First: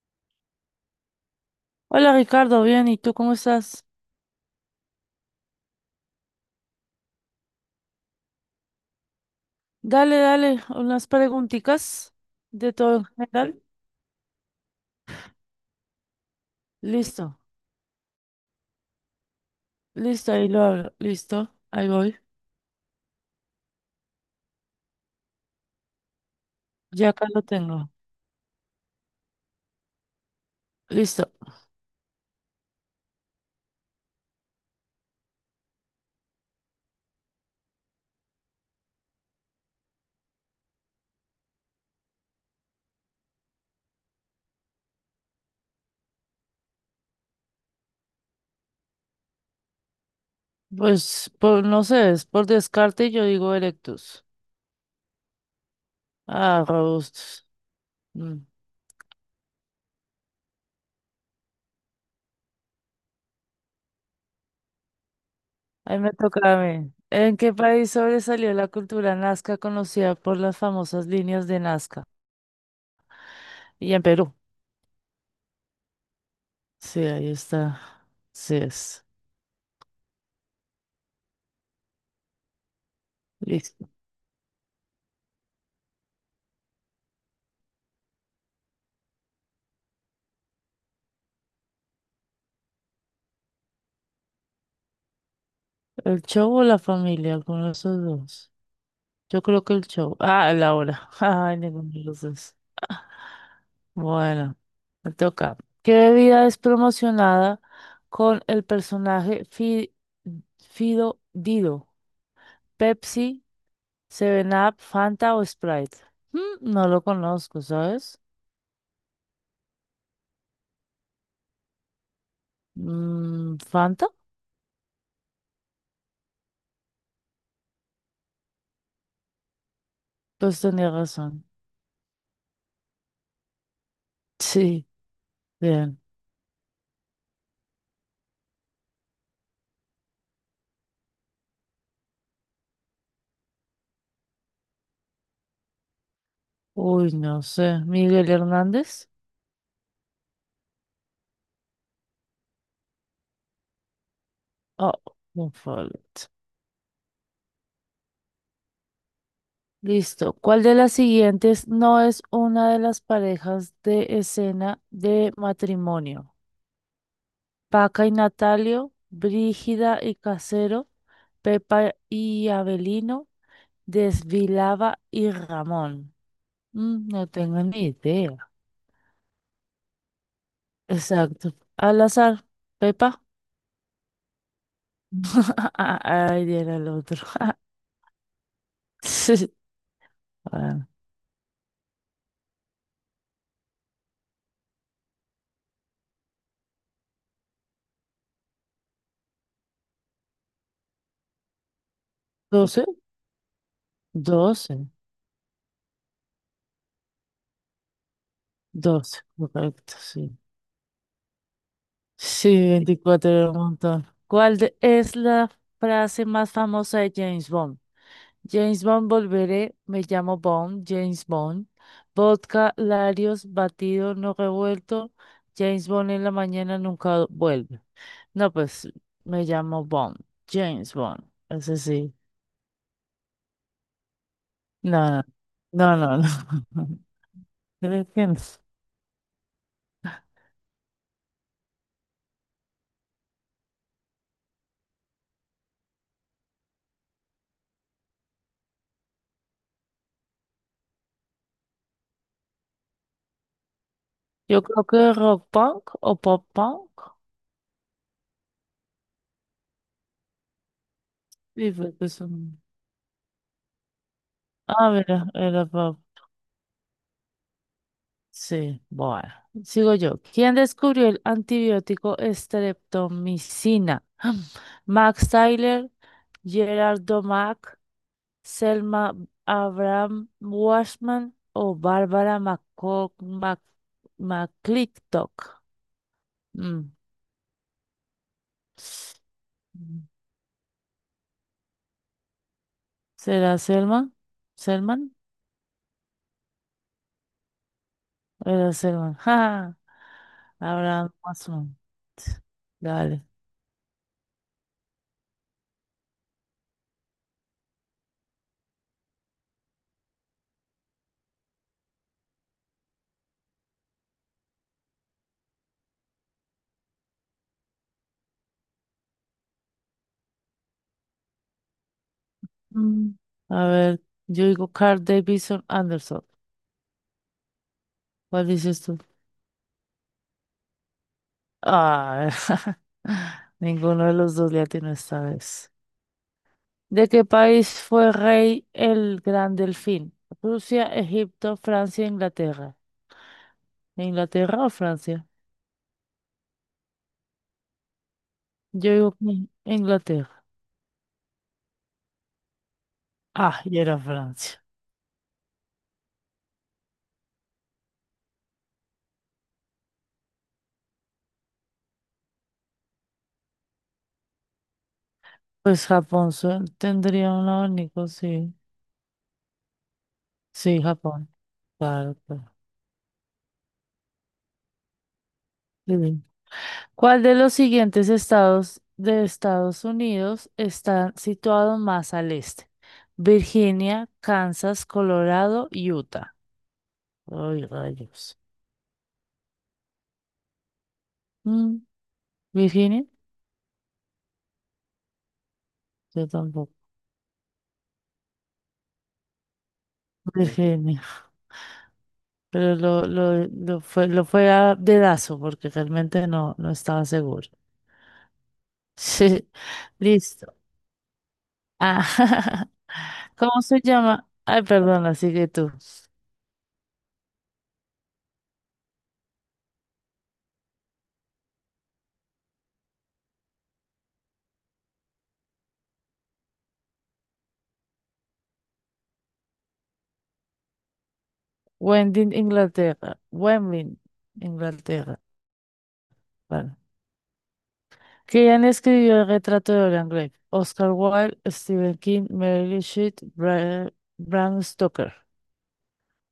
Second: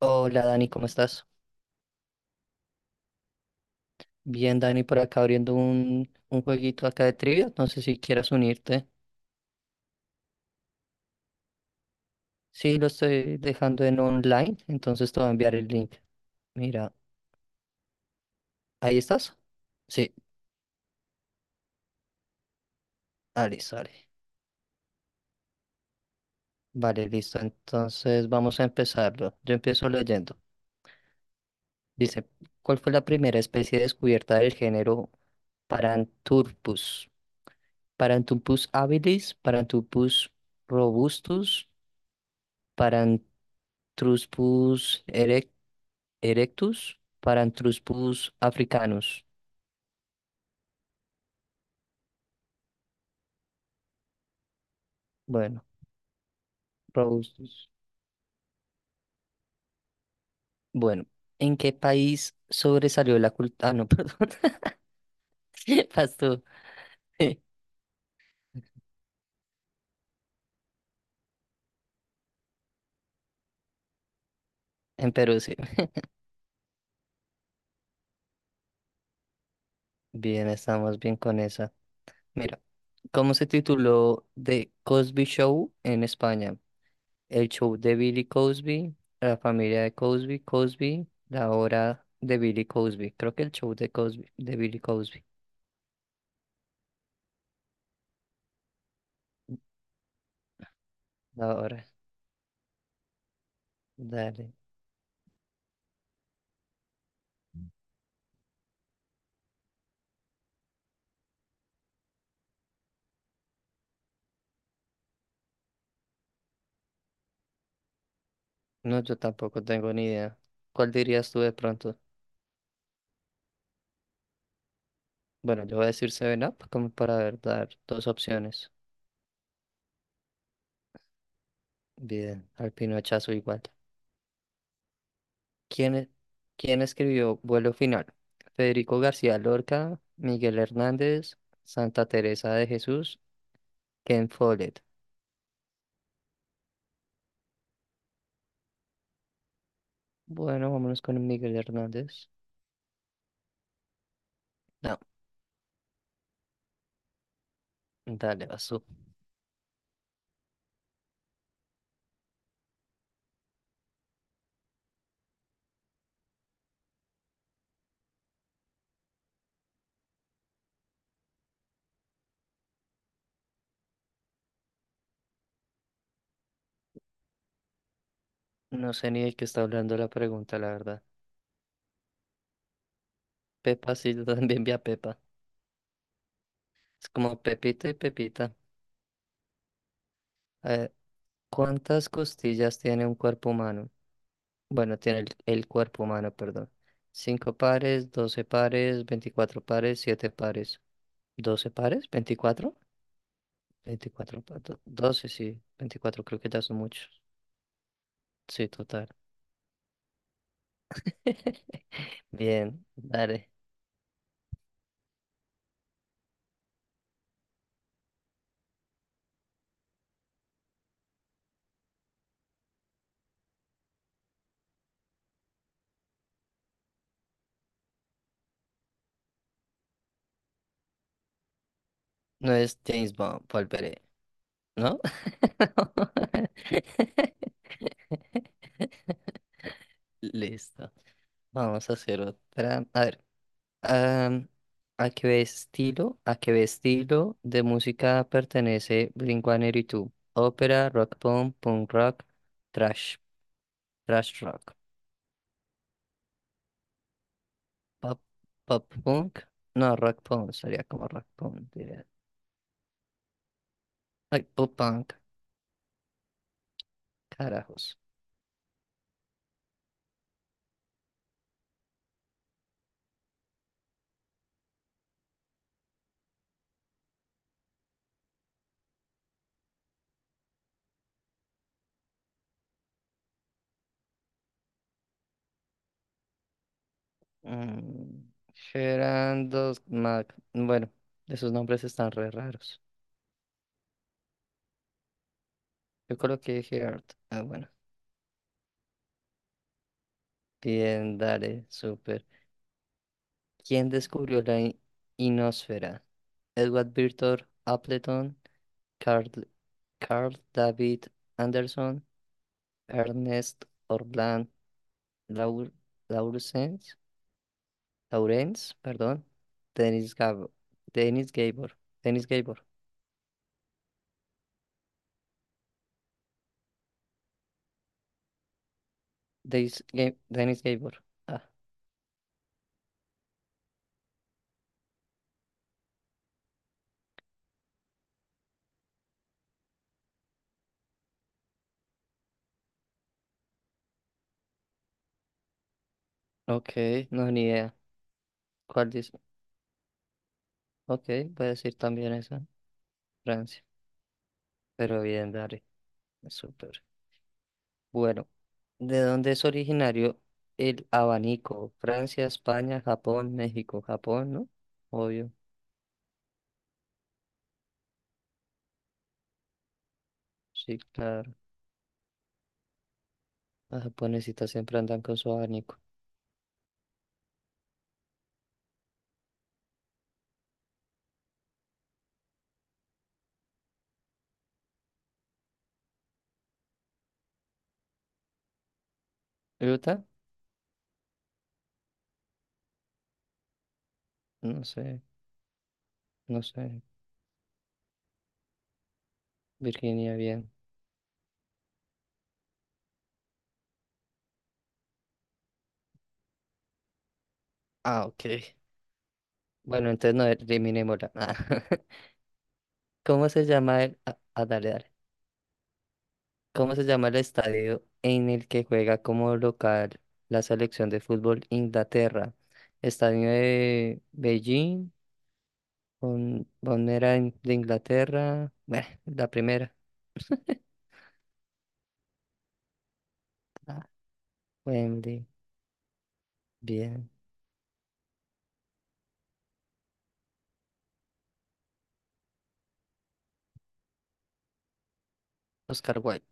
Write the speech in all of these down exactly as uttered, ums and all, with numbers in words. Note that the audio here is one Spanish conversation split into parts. Hola Dani, ¿cómo estás? Hola Ricardo, bien, ¿y tú cómo estás? Bien, Dani, por acá abriendo un, un jueguito acá de trivia. No sé si quieras unirte. Dale, dale, unas preguntitas de Sí, lo todo en estoy general. dejando en online, entonces te voy a enviar el link. Mira, Listo, ¿ahí estás? Sí, listo, ahí lo hablo, listo, ahí voy, ah, listo, vale. Vale, ya acá listo. lo tengo, Entonces vamos a empezarlo. Yo empiezo leyendo. listo. Dice, ¿cuál fue la primera especie descubierta del género Paranthropus? Paranthropus habilis, Paranthropus robustus, Paranthropus Erectus, Paranthropus africanus. Pues, por, no sé, es por descarte yo digo erectus. Bueno, Ah, robustus. robustus. Mm, Bueno, ¿en qué país sobresalió la cultura? Ah, no, perdón. Ahí me toca Pasó. a mí. ¿En qué país sobresalió la cultura nazca conocida por las famosas líneas de Nazca? Y en Perú. En Perú, sí. Sí, ahí está. Sí es. Bien, estamos bien con esa. Mira, ¿cómo se Listo. tituló The Cosby Show en España? El show de Billy Cosby, la familia de Cosby, Cosby, la hora de Billy Cosby. Creo que el show de Cosby, de Billy Cosby. ¿El show o la familia? Alguno de esos dos. Yo creo que el show. Ah, la hora. La Ay, hora. ninguno de los dos. Dale. Bueno, me toca. ¿Qué bebida es promocionada con el personaje Fi- Fido Dido? ¿Pepsi, Seven Up, Fanta o Sprite? Mm, no lo conozco, ¿sabes? No, yo tampoco tengo ni idea. ¿Cuál dirías tú de pronto? Mm, ¿Fanta? Bueno, yo voy a decir Seven Up como para ver, dar dos opciones. Pues tenía razón. Bien, al pinochazo igual. Sí, ¿Quién, bien. e- quién escribió Vuelo Final? Federico García Lorca, Miguel Hernández, Santa Teresa de Jesús, Ken Follett. Uy, no sé. ¿Miguel Hernández? Bueno, vámonos con Miguel Hernández. Oh, No, un fallo. dale, vas tú. Listo. ¿Cuál de las siguientes no es una de las parejas de escena de matrimonio? Paca y Natalio, Brígida y Casero, Pepa y Abelino, Desvilaba y Ramón. Mm, no tengo ni idea. No sé ni de qué está hablando la pregunta, la verdad. Exacto. Al azar, Pepa. Pepa, sí, yo también vi a Pepa. Ay, era el Es otro. como Pepita y Pepita. Sí. Ah, ¿Cuántas costillas tiene un cuerpo humano? Bueno, tiene el, el cuerpo humano, perdón. ¿Cinco pares, doce pares, veinticuatro pares, siete pares. Doce pares? Veinticuatro, doce. veinticuatro pa- do- 12, doce, sí. Veinticuatro creo que ya son muchos. Sí, total. doce, correcto, sí. Sí, Bien, veinticuatro dale. era un montón. ¿Cuál de- es la frase más famosa de James Bond? James Bond, volveré, me llamo Bond, James Bond. Vodka, Larios, batido, no revuelto. James Bond en la mañana nunca vuelve. No, pues me llamo Bond, James Bond. Ese sí. No es James Bond, volveré, ¿no? No, no, no, no. no. Creo que no. Listo. Vamos a hacer otra. A ver. Am, ¿a qué estilo, a qué estilo de música pertenece Blink uno ochenta y dos? Ópera, rock punk, punk rock, trash, trash Yo rock, creo que rock punk o pop punk. pop, pop punk, no, rock punk, sería como rock punk, Sí, diría. porque son- Ay, pop Ah, punk, mira, era pop. carajos. Sí, bueno, sigo yo. ¿Quién descubrió el antibiótico estreptomicina? Max Tyler, Gerard Domack, Selma Abraham Washman o Bárbara McCo- Mac- McClintock. Mm. Mm, Gerard dos Mm. Mac, bueno, esos nombres están re raros. ¿Será Selma? ¿Selman? Yo coloqué Gerard, ah, bueno, Era Selman. Ja. Abraham bien, dale, Washman. súper. Dale. ¿Quién descubrió la i- inosfera? Edward Victor Appleton, Carl, Carl David Anderson, Ernest Orland Laur, Laurens, Laurens, perdón, Dennis Gabor, Dennis Gabor, Dennis Gabor, Mm. A ver, yo digo Carl Davidson Anderson. ¿Cuál dices tú? Dennis, Ga- Dennis Gabor. Ah, Ah, ninguno de los dos le atinó esta vez. ¿De qué país fue rey el Gran Delfín? Rusia, Egipto, Francia, Inglaterra. ¿Inglaterra o Francia? ok, no, ni idea. ¿Cuál Yo digo dice? que Inglaterra. Ok, voy a decir también esa, Ah, Francia, y era Francia. pero bien, dale, súper. Bueno, ¿de dónde es originario el abanico? Francia, España, Japón, México, Japón, ¿no? Obvio. Pues Japón su- tendría un abanico, sí. Sí, Sí, Japón. claro. Claro, claro. Las japonesitas siempre andan con su abanico. Sí. ¿Cuál de los siguientes estados de Estados Unidos está situado más al este? Virginia, Kansas, Colorado, Utah. Ay, rayos. ¿Utah? Mm, ¿Virginia? No sé, Yo no sé. tampoco. Virginia, bien. Virginia. Pero lo, lo, lo fue, lo fue a dedazo porque realmente no, no estaba seguro. Ah, ok. Sí. Bueno, entonces no Listo. eliminémosla. Ah, Ah, ¿Cómo se ¿Cómo se llama el... Ah, llama? ah, Ay, dale, dale. perdón, sigue tú. ¿Cómo se llama el estadio en el que juega como local la selección de fútbol Inglaterra? ¿Estadio de Beijing? ¿Bon- Bombonera in- de Inglaterra? Bueno, la primera. Wendy, Inglaterra. Ah, Wendy, Inglaterra. Wembley. Vale. Bien. ¿Quién escribió el retrato de Dorian Gray? Oscar Wilde, Stephen King, Mary Shelley, Bra- Bram Stoker. Oscar Wilde.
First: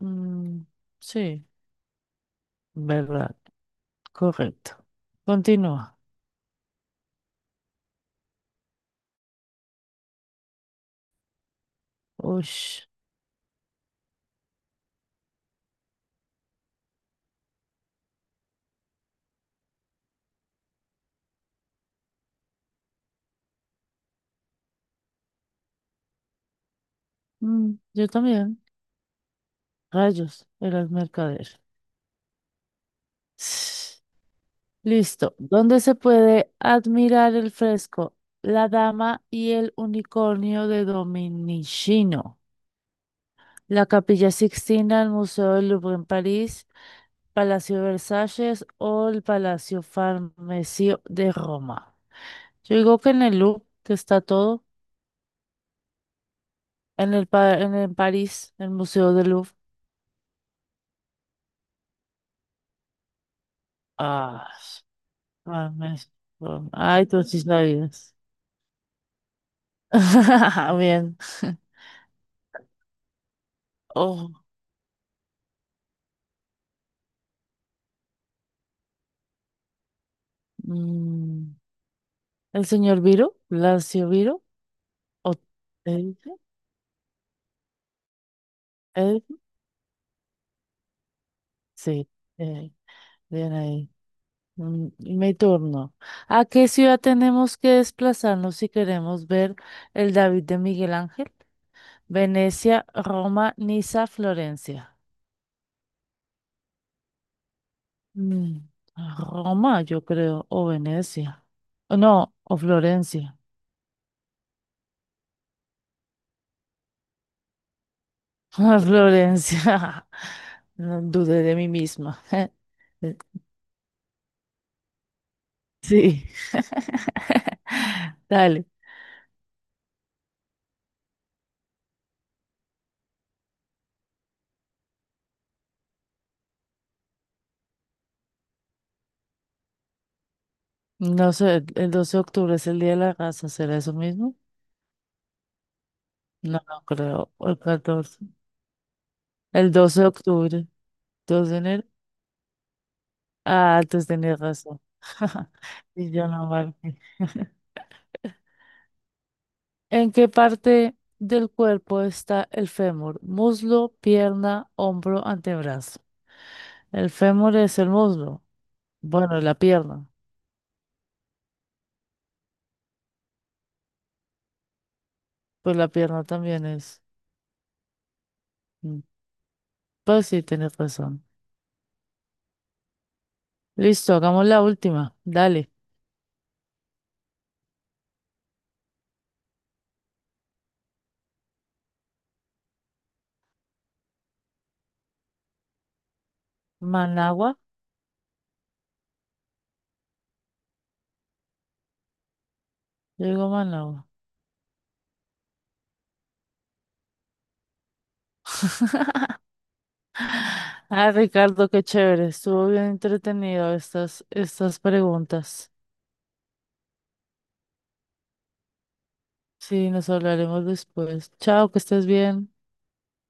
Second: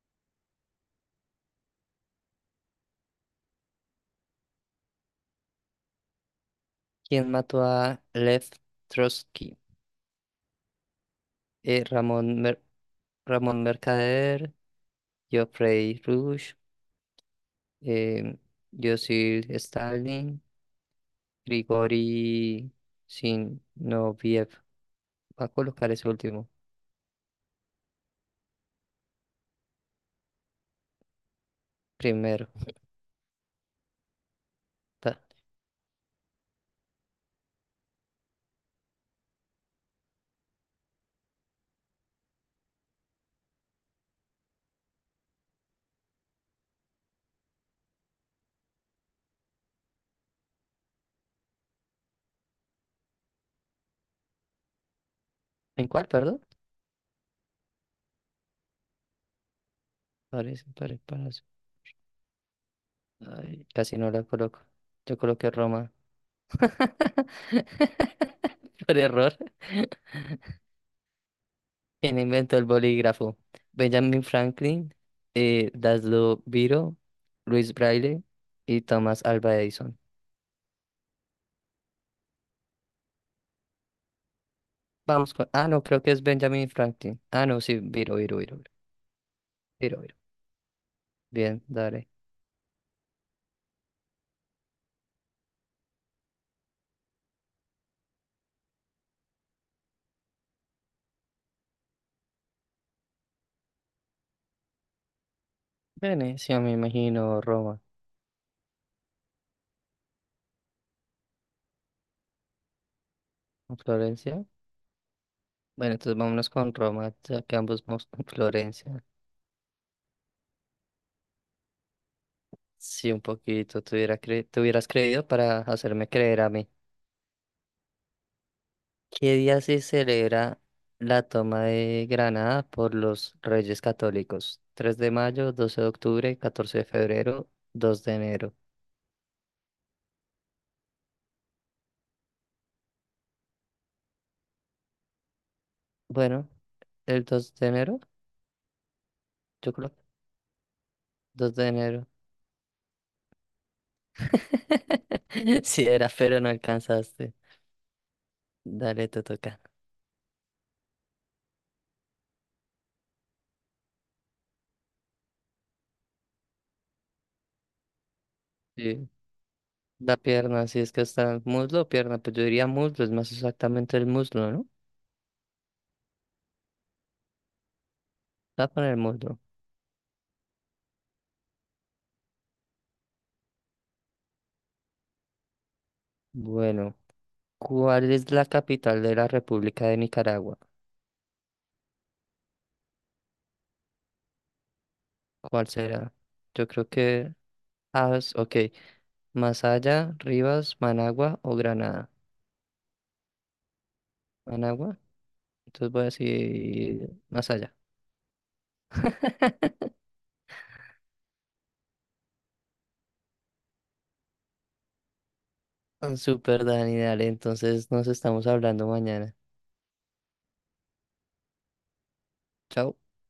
Mm, sí, verdad, correcto. Continúa. ¿Quién mató a Lev Trotsky? Eh, Ramón, Mer- Ush. Ramón Mercader, Geoffrey Rush, eh, Joseph Stalin, Grigori Zinoviev. Va a colocar ese último Mm, yo también. Rayos, eras mercader. primero. Ta- Listo. ¿Dónde se puede admirar el fresco La Dama y el Unicornio de Dominichino? La Capilla Sixtina, el Museo del Louvre en París, Palacio Versalles o el Palacio Farnesio de Roma. Yo digo que en el Louvre, que está todo, ¿En cuál, perdón? en el pa- en el París, el Museo del Louvre. Parece, parece, parece. Ay, casi no la Ah, coloco. Yo coloqué Roma. Farnesio. Ay, tú sí sabías. Por error. Bien. ¿Quién inventó el bolígrafo? Benjamin Oh, Franklin, eh, Daslo Viro, Luis Braille y Thomas Alva Edison. mm, el señor Viro, Lacio Viro, Vamos o con... Ah, no, creo que es Elvio, Benjamin Franklin. Ah, no, sí, Viro, Viro, Viro, Elvio, Viro, Viro. Viro. Bien, dale. sí, eh, bien ahí. Mm, Mi turno. ¿A qué ciudad tenemos que desplazarnos si queremos ver el David de Miguel Ángel? Venecia, Roma, Niza, Florencia. Venecia, me imagino, Roma. Mm, Roma, yo creo, o Venecia. O No, o Florencia. ¿O Florencia? Bueno, entonces vámonos con Roma, ya que ambos vamos con Florencia. Florencia. No dudé de mí misma. Sí, un poquito, te hubiera cre- te hubieras creído para hacerme Sí. creer a mí. Dale. ¿Qué día se celebra la toma de Granada por los Reyes Católicos? Tres de mayo, doce de octubre, catorce de febrero, dos de enero. No sé, el doce de octubre es el Día de la Raza, ¿será eso mismo? Bueno, No, no el creo. O dos el de enero, catorce. yo El creo doce que de octubre. dos dos de de enero. enero. Ah, entonces tenés razón. Sí era, Y yo pero no no marqué. alcanzaste. Dale, te toca. ¿En qué parte del cuerpo está el fémur? Muslo, pierna, hombro, antebrazo. El fémur es el muslo. Sí, Bueno, la pierna. la pierna, si es que está muslo o pierna, pues yo diría muslo, es más exactamente el muslo, ¿no? Pues la pierna también es. Está con el Mm, muslo. Pues sí, tienes razón. Listo, hagamos la última. Dale. Bueno, ¿cuál es la capital de la República de Nicaragua? ¿Cuál será? Yo creo que... Managua. Ah, es- ok. Masaya, Rivas, Managua o Granada. Yo digo Managua. Managua. Entonces voy a decir Masaya. Ah, Ricardo, qué chévere. Estuvo bien entretenido estas, estas preguntas. Ah, Super Dani, dale. Entonces nos estamos hablando mañana. Sí, nos hablaremos después. Chao, que estés bien. Chao.